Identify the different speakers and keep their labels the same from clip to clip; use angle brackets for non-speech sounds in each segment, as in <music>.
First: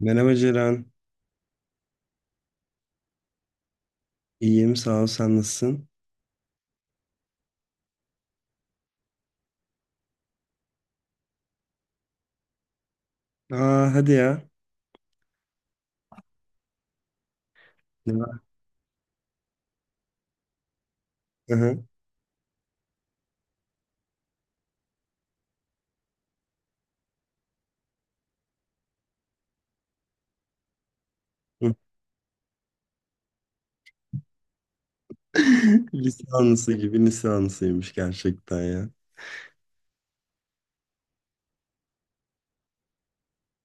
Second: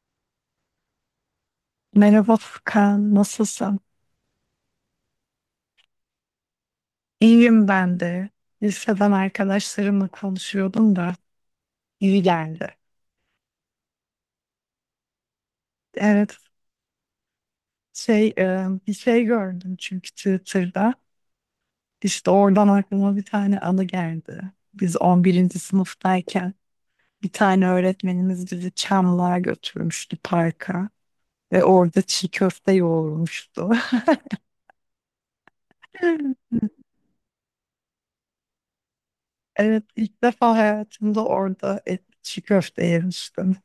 Speaker 1: Merhaba Ceren.
Speaker 2: Merhaba Furkan, nasılsın?
Speaker 1: İyiyim sağ ol, sen nasılsın?
Speaker 2: İyiyim ben de. Liseden arkadaşlarımla konuşuyordum da iyi geldi.
Speaker 1: Aa, hadi ya.
Speaker 2: Evet,
Speaker 1: Ne var?
Speaker 2: bir şey gördüm çünkü Twitter'da.
Speaker 1: Hı hı.
Speaker 2: İşte oradan aklıma bir tane anı geldi. Biz 11. sınıftayken bir tane öğretmenimiz bizi Çamlı'ya götürmüştü parka ve
Speaker 1: Hı.
Speaker 2: orada çiğ köfte yoğurmuştu.
Speaker 1: <laughs>
Speaker 2: <laughs>
Speaker 1: Lisansı gibi lisansıymış gerçekten ya.
Speaker 2: Evet, ilk defa hayatımda orada et, çiğ köfte yemiştim.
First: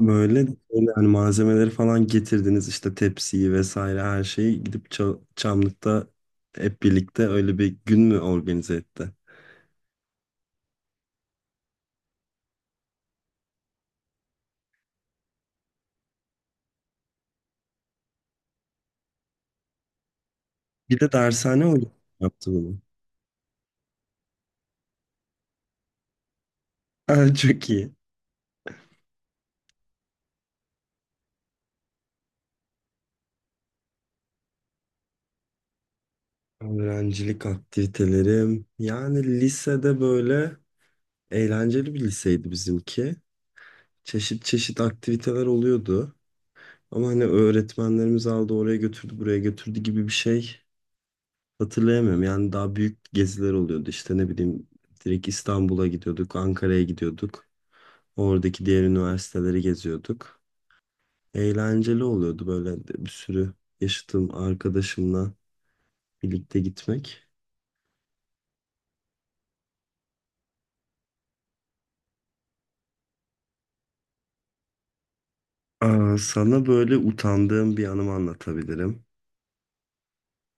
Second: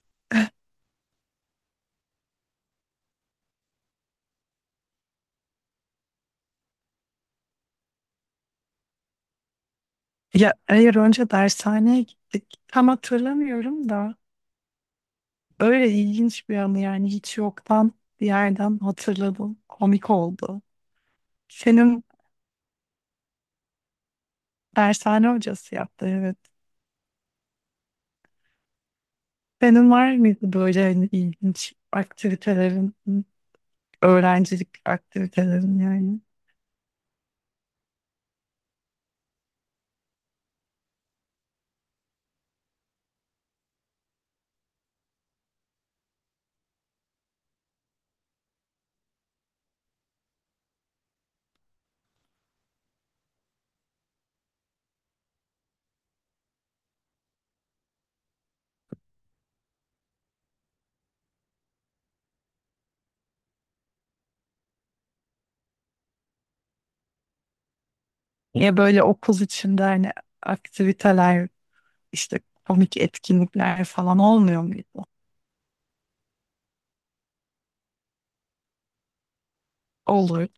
Speaker 1: Böyle böyle, hani malzemeleri falan getirdiniz, işte tepsiyi vesaire her şeyi, gidip Çamlık'ta hep birlikte öyle bir gün mü organize etti?
Speaker 2: Ya hayır önce dershaneye gittik. Tam hatırlamıyorum da öyle ilginç bir anı yani hiç yoktan bir yerden hatırladım. Komik oldu.
Speaker 1: Bir de dershane hocam
Speaker 2: Senin
Speaker 1: yaptı bunu.
Speaker 2: dershane hocası yaptı, evet.
Speaker 1: <laughs> Aa, çok iyi.
Speaker 2: Senin var mıydı böyle hani ilginç aktivitelerin, öğrencilik aktivitelerin yani?
Speaker 1: Öğrencilik aktivitelerim. Yani lisede böyle eğlenceli bir liseydi bizimki. Çeşit çeşit aktiviteler oluyordu. Ama hani öğretmenlerimiz aldı oraya götürdü buraya götürdü gibi bir şey hatırlayamıyorum. Yani daha büyük geziler oluyordu, işte ne bileyim, direkt İstanbul'a gidiyorduk, Ankara'ya gidiyorduk. Oradaki diğer üniversiteleri geziyorduk. Eğlenceli oluyordu böyle de, bir sürü yaşadığım arkadaşımla birlikte gitmek.
Speaker 2: Ya böyle okul içinde hani aktiviteler işte komik etkinlikler falan olmuyor muydu?
Speaker 1: Aa, sana böyle utandığım bir anımı anlatabilirim.
Speaker 2: Olur.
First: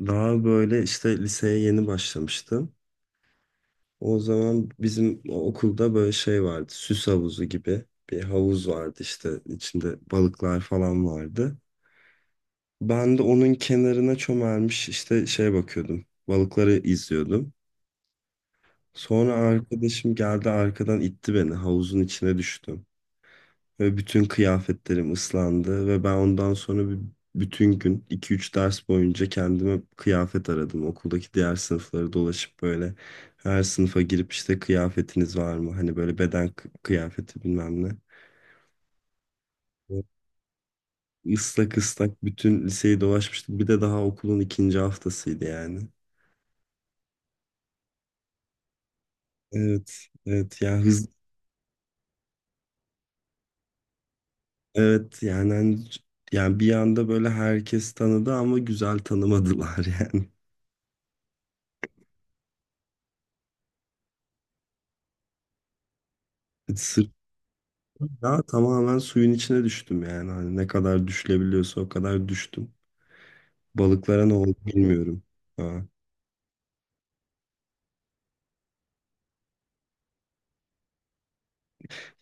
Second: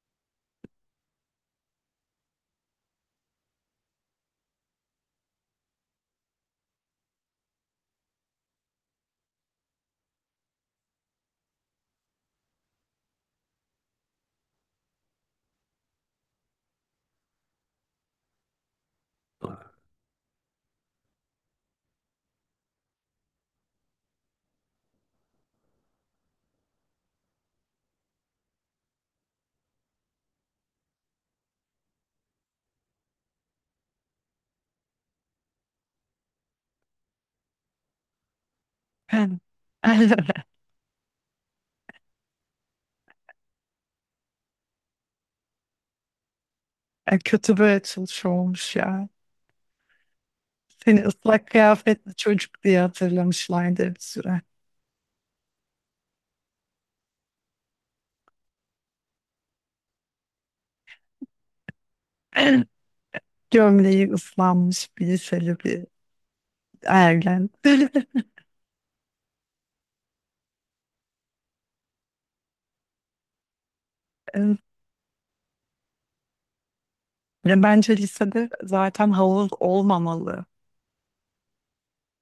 Speaker 1: Daha böyle işte liseye yeni başlamıştım. O zaman bizim okulda böyle şey vardı. Süs havuzu gibi bir havuz vardı, işte içinde balıklar falan vardı. Ben de onun kenarına çömelmiş işte şeye bakıyordum. Balıkları izliyordum. Sonra arkadaşım geldi, arkadan itti beni, havuzun içine düştüm. Ve bütün kıyafetlerim ıslandı ve ben ondan sonra bir, bütün gün iki üç ders boyunca kendime kıyafet aradım. Okuldaki diğer sınıfları dolaşıp böyle her sınıfa girip işte kıyafetiniz var mı? Hani böyle beden kıyafeti bilmem ne.
Speaker 2: Ben.
Speaker 1: Ve
Speaker 2: <laughs>
Speaker 1: Islak ıslak bütün liseyi dolaşmıştım. Bir de daha okulun ikinci haftasıydı yani.
Speaker 2: Kötü böyle çalışıyor olmuş ya.
Speaker 1: Evet, evet ya,
Speaker 2: Seni ıslak kıyafetli çocuk diye hatırlamışlardı bir süre.
Speaker 1: evet yani yani bir anda böyle herkes tanıdı ama güzel tanımadılar yani.
Speaker 2: <clears throat> Gömleği ıslanmış bir liseli bir
Speaker 1: <laughs>
Speaker 2: ergen. <laughs>
Speaker 1: Ya tamamen suyun içine düştüm yani. Hani ne kadar düşülebiliyorsa o kadar düştüm. Balıklara ne oldu
Speaker 2: E,
Speaker 1: bilmiyorum. Ha.
Speaker 2: Ya bence lisede zaten havuz olmamalı.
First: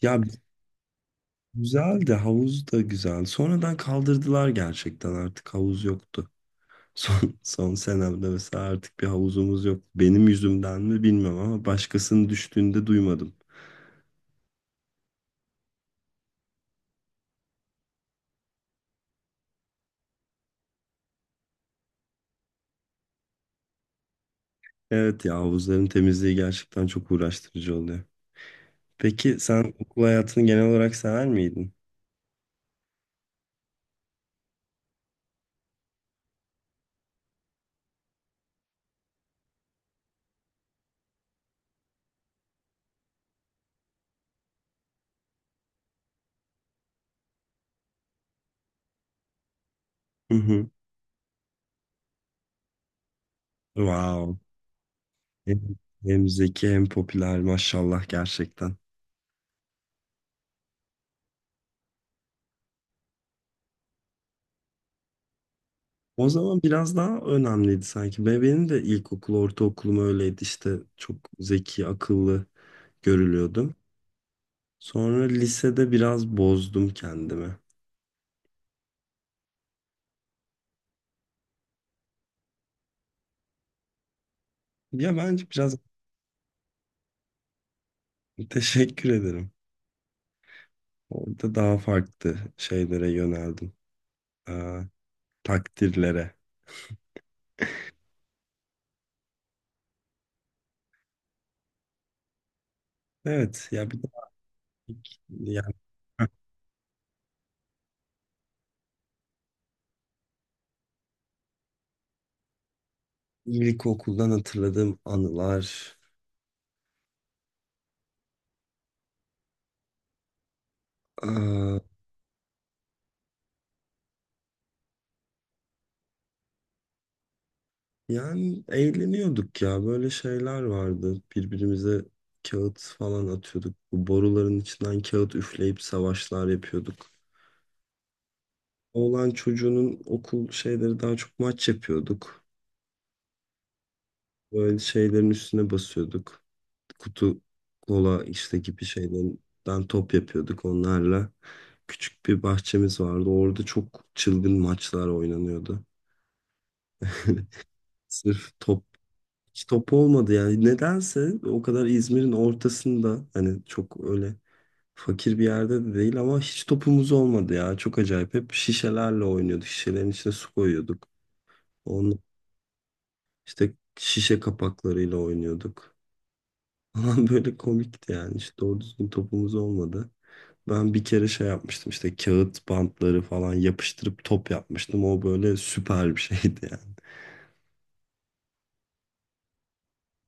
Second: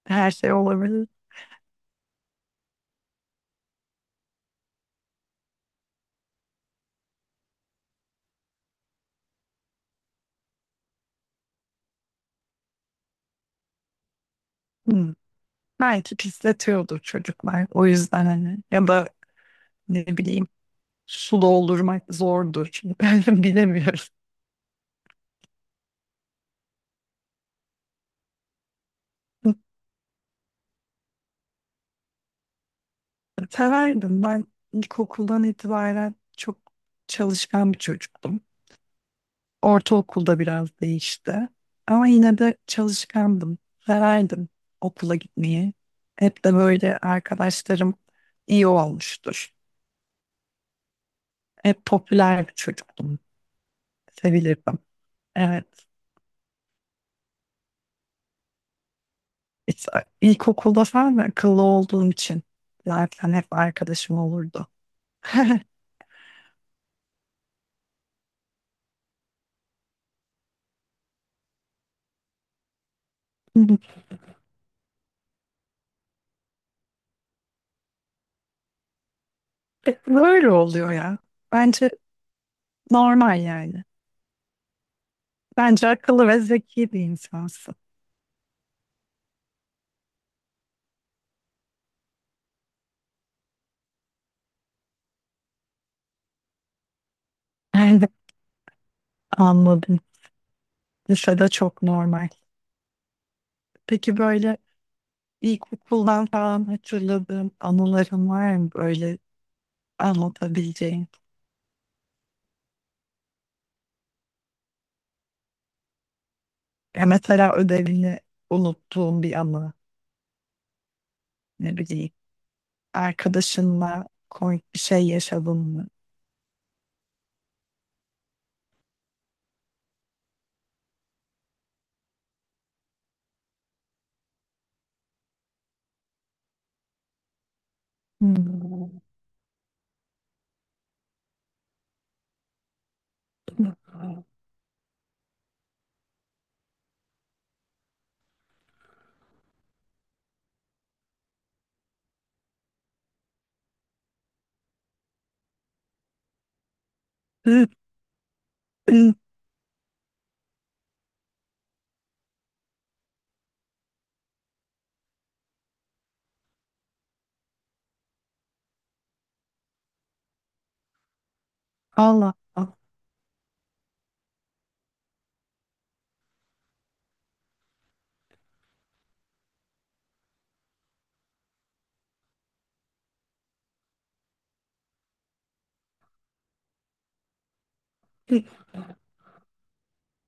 Speaker 1: Ya
Speaker 2: Her şey olabilir.
Speaker 1: güzel, de havuz da güzel. Sonradan kaldırdılar, gerçekten artık havuz yoktu. <laughs> Son, son senemde mesela artık bir havuzumuz yok. Benim yüzümden mi bilmiyorum ama başkasının düştüğünde duymadım.
Speaker 2: Hmm. Belki pisletiyordur çocuklar. O yüzden hani ya da ne bileyim su doldurmak zordur. Şimdi <laughs> ben bilemiyorum.
Speaker 1: Evet ya, havuzların temizliği gerçekten çok uğraştırıcı oluyor. Peki sen okul hayatını genel olarak sever miydin?
Speaker 2: Severdim. Ben ilkokuldan itibaren çok çalışkan bir çocuktum. Ortaokulda biraz değişti. Ama yine de çalışkandım. Severdim okula gitmeyi. Hep de böyle arkadaşlarım iyi olmuştur.
Speaker 1: Hı hı.
Speaker 2: Hep popüler bir çocuktum.
Speaker 1: Wow.
Speaker 2: Sevilirdim.
Speaker 1: Hem,
Speaker 2: Evet.
Speaker 1: hem zeki hem popüler, maşallah gerçekten.
Speaker 2: İşte ilkokulda falan da akıllı olduğum için zaten hep arkadaşım olurdu. <laughs>
Speaker 1: O zaman biraz daha önemliydi sanki. Benim de ilkokul, ortaokulum öyleydi, işte çok zeki, akıllı görülüyordum. Sonra lisede biraz bozdum kendimi.
Speaker 2: Böyle oluyor ya. Bence normal yani.
Speaker 1: Ya bence biraz
Speaker 2: Bence akıllı ve zeki bir insansın.
Speaker 1: <laughs> teşekkür ederim. Orada daha farklı şeylere yöneldim. Ee, takdirlere.
Speaker 2: <laughs> Yani anladım. Lisede çok normal.
Speaker 1: Evet ya bir de
Speaker 2: Peki böyle
Speaker 1: yani
Speaker 2: İlkokuldan falan hatırladığım anılarım var mı böyle anlatabileceğin?
Speaker 1: ilkokuldan hatırladığım anılar.
Speaker 2: Ya mesela ödevini unuttuğum bir anı ne
Speaker 1: Ee,
Speaker 2: bileyim. Arkadaşınla komik bir şey yaşadın mı?
Speaker 1: Yani eğleniyorduk ya. Böyle şeyler vardı. Birbirimize kağıt falan atıyorduk. Bu boruların içinden kağıt üfleyip savaşlar yapıyorduk.
Speaker 2: Hmm.
Speaker 1: Oğlan çocuğunun okul şeyleri, daha çok maç yapıyorduk.
Speaker 2: <laughs>
Speaker 1: Böyle şeylerin üstüne basıyorduk. Kutu kola işte gibi şeylerden top yapıyorduk onlarla. Küçük bir bahçemiz vardı. Orada çok çılgın maçlar oynanıyordu.
Speaker 2: Hı,
Speaker 1: <laughs> Sırf top,
Speaker 2: hı,
Speaker 1: hiç top olmadı yani. Nedense o kadar İzmir'in ortasında, hani çok öyle fakir bir yerde de değil ama hiç topumuz olmadı ya. Çok acayip. Hep şişelerle oynuyorduk. Şişelerin içine su koyuyorduk. Onun
Speaker 2: Allah Allah.
Speaker 1: işte şişe kapaklarıyla oynuyorduk. <laughs> Falan böyle komikti yani. Hiç doğru düzgün topumuz olmadı. Ben bir kere şey yapmıştım, işte kağıt bantları falan yapıştırıp top yapmıştım. O böyle süper bir şeydi yani.
Speaker 2: Geliyor.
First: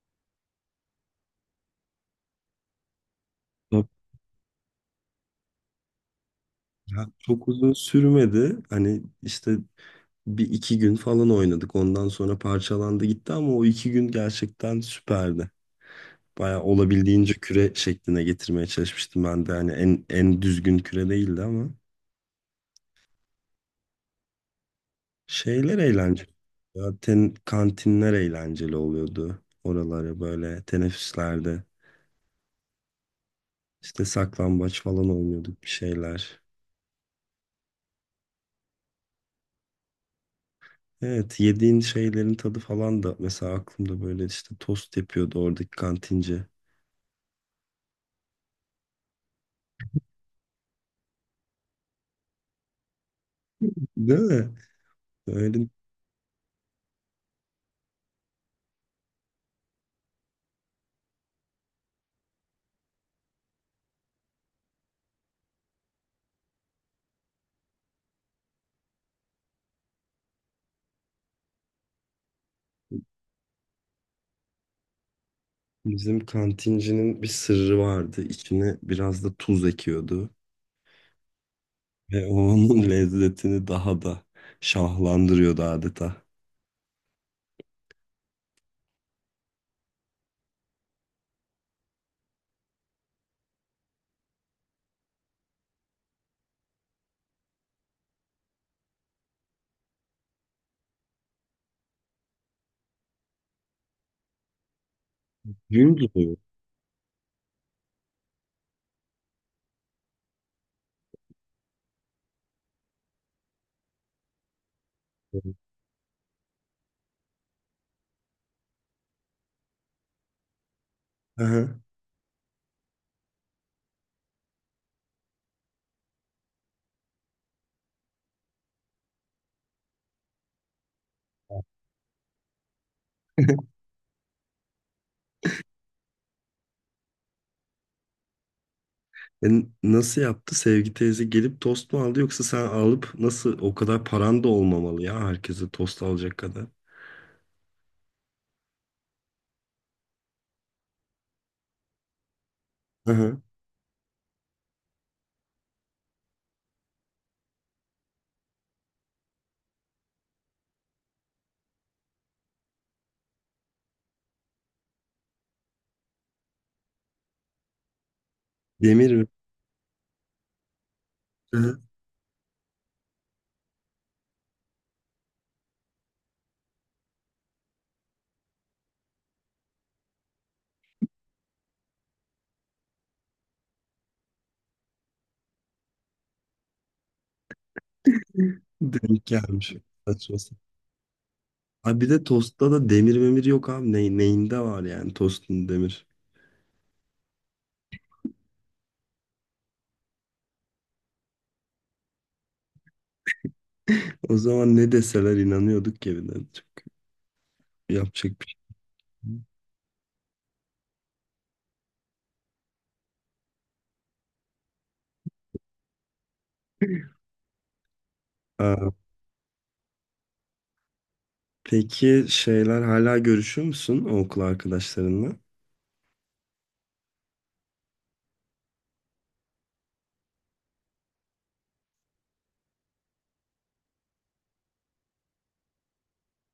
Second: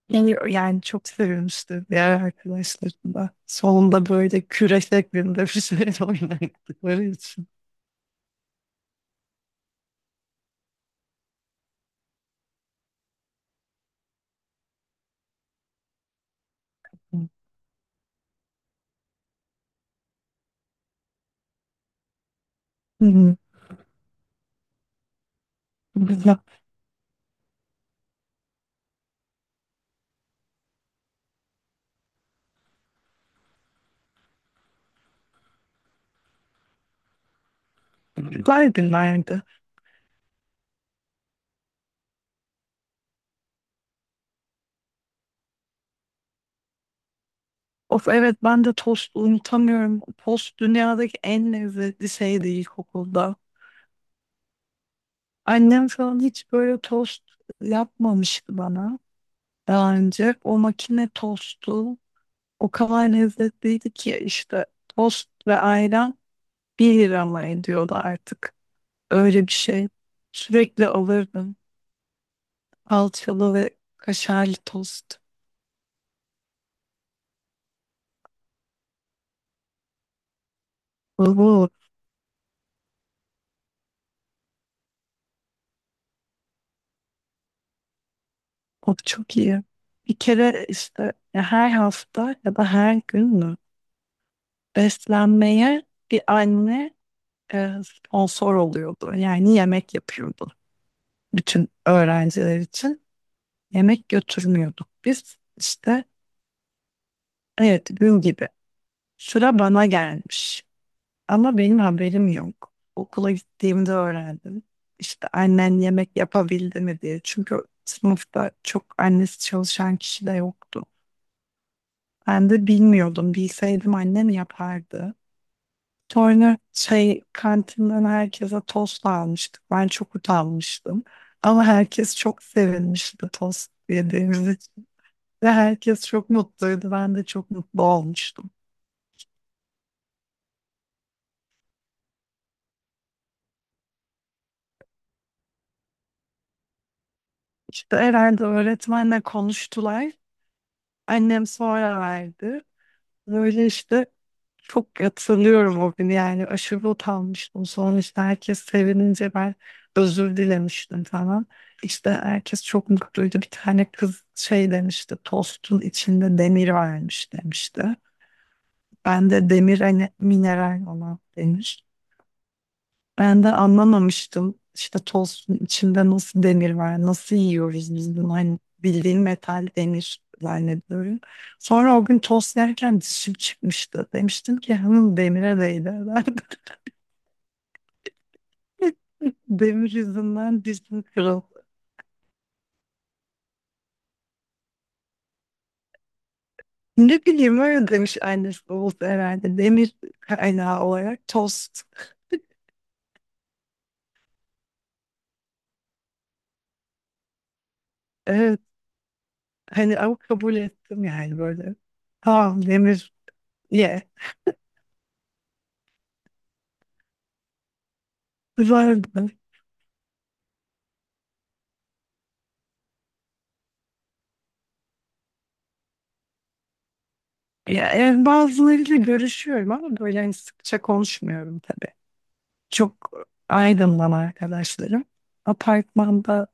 Speaker 2: Yani çok sevmiştim diğer arkadaşlarımla.
Speaker 1: Top
Speaker 2: Sonunda böyle küre şeklinde bir şey <laughs> oynattıkları
Speaker 1: ya,
Speaker 2: için.
Speaker 1: çok uzun sürmedi. Hani işte bir iki gün falan oynadık. Ondan sonra parçalandı gitti ama o iki gün gerçekten süperdi. Baya
Speaker 2: Hı.
Speaker 1: olabildiğince küre şekline getirmeye çalışmıştım ben de. Hani en, en düzgün küre değildi ama
Speaker 2: Hı.
Speaker 1: şeyler eğlenceli.
Speaker 2: Güzel.
Speaker 1: Zaten kantinler eğlenceli oluyordu. Oraları böyle teneffüslerde işte saklambaç falan oynuyorduk, bir şeyler.
Speaker 2: Güzel günlerdi.
Speaker 1: Evet, yediğin şeylerin tadı falan da mesela aklımda, böyle işte tost yapıyordu oradaki kantinci.
Speaker 2: Of, evet ben de tost unutamıyorum. Tost dünyadaki en lezzetli şeydi ilkokulda.
Speaker 1: Değil mi? Öyle.
Speaker 2: Annem falan hiç böyle tost yapmamıştı bana daha önce. O makine tostu o kadar lezzetliydi ki işte tost ve ayran 1 lira mı ediyordu artık. Öyle bir şey. Sürekli alırdım. Salçalı ve kaşarlı tost.
Speaker 1: Bizim kantincinin bir sırrı vardı. İçine biraz da tuz ekiyordu.
Speaker 2: Oo,
Speaker 1: Ve o onun <laughs> lezzetini daha da şahlandırıyordu adeta.
Speaker 2: o çok iyi. Bir kere işte ya her hafta ya da her gün mü beslenmeye bir anne sponsor oluyordu. Yani yemek yapıyordu bütün öğrenciler için. Yemek götürmüyorduk biz.
Speaker 1: Gün
Speaker 2: İşte
Speaker 1: doğuyor.
Speaker 2: evet gün gibi sıra bana gelmiş ama benim haberim yok. Okula gittiğimde öğrendim. İşte annen yemek yapabildi mi diye. Çünkü sınıfta çok annesi çalışan kişi de yoktu.
Speaker 1: Aha.
Speaker 2: Ben de bilmiyordum. Bilseydim annem yapardı. Sonra şey kantinden herkese tost almıştık. Ben çok utanmıştım. Ama herkes çok sevinmişti tost yediğimiz için. Ve herkes çok mutluydu. Ben de çok mutlu olmuştum.
Speaker 1: E, nasıl yaptı? Sevgi teyze gelip tost mu aldı, yoksa sen alıp? Nasıl, o kadar paran da olmamalı ya herkese tost alacak kadar.
Speaker 2: İşte herhalde öğretmenle konuştular. Annem sonra verdi.
Speaker 1: Aha.
Speaker 2: Böyle işte çok hatırlıyorum o günü yani aşırı utanmıştım. Sonra işte herkes sevinince ben özür dilemiştim falan. İşte herkes çok mutluydu. Bir tane kız şey demişti tostun içinde demir varmış demişti.
Speaker 1: Demir mi?
Speaker 2: Ben de demir hani mineral olan
Speaker 1: Aha.
Speaker 2: demiş. Ben de anlamamıştım işte tostun içinde nasıl demir var, nasıl yiyoruz biz bunu, hani bildiğin metal demir zannediyorum. Sonra o gün tost yerken dişim çıkmıştı. Demiştim ki hanım demire değdi. <laughs>
Speaker 1: Denk
Speaker 2: <laughs>
Speaker 1: gelmiş.
Speaker 2: Demir
Speaker 1: Saçma sapan.
Speaker 2: yüzünden dizim kırıldı.
Speaker 1: Abi bir de tostta da demir memir yok abi. Ne, neyinde var yani tostun demir.
Speaker 2: Ne bileyim öyle demiş annesi oldu herhalde. Demir kaynağı olarak tost.
Speaker 1: O zaman ne deseler inanıyorduk ki bir de. Yapacak bir şey
Speaker 2: Evet.
Speaker 1: yok.
Speaker 2: Hani ama kabul ettim yani böyle. Tamam demir ye.
Speaker 1: Aa,
Speaker 2: Güzeldi.
Speaker 1: peki şeyler hala görüşüyor musun o okul arkadaşlarınla?
Speaker 2: Ya, yani bazılarıyla görüşüyorum ama böyle hani sıkça konuşmuyorum tabii. Çok aydınlan arkadaşlarım. Apartmanda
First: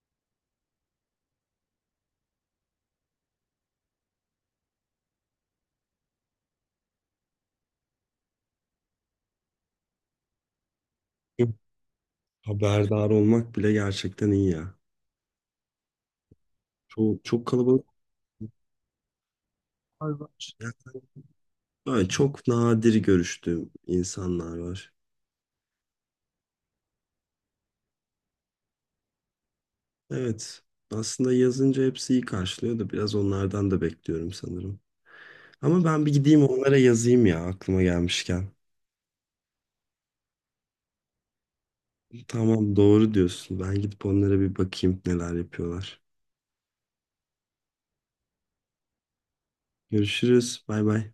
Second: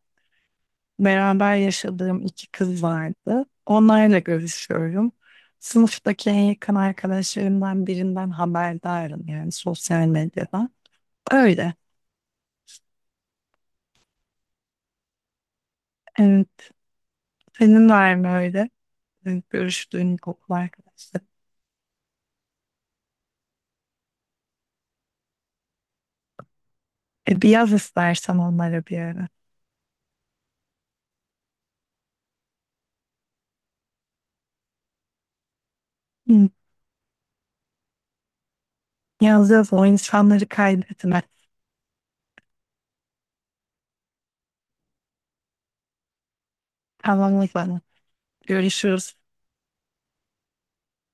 Speaker 2: beraber yaşadığım iki kız vardı. Onlarla görüşüyorum. Sınıftaki en yakın arkadaşlarımdan birinden haberdarım yani sosyal medyada.
Speaker 1: Yok.
Speaker 2: Öyle.
Speaker 1: Haberdar olmak bile gerçekten iyi ya.
Speaker 2: Evet.
Speaker 1: Çok, çok kalabalık.
Speaker 2: Senin var mı öyle? Evet, görüştüğün
Speaker 1: Var.
Speaker 2: okul
Speaker 1: Ya,
Speaker 2: arkadaşları.
Speaker 1: böyle çok nadir görüştüğüm insanlar var.
Speaker 2: E, bir yaz istersen onlara bir ara.
Speaker 1: Evet. Aslında yazınca hepsi iyi karşılıyor da biraz onlardan da bekliyorum sanırım. Ama ben bir gideyim
Speaker 2: Hı,
Speaker 1: onlara yazayım ya, aklıma gelmişken.
Speaker 2: yaz yaz o insanları kaydetme.
Speaker 1: Tamam, doğru diyorsun. Ben gidip onlara bir bakayım neler yapıyorlar.
Speaker 2: Tamam o zaman. Görüşürüz.
Speaker 1: Görüşürüz. Bay bay.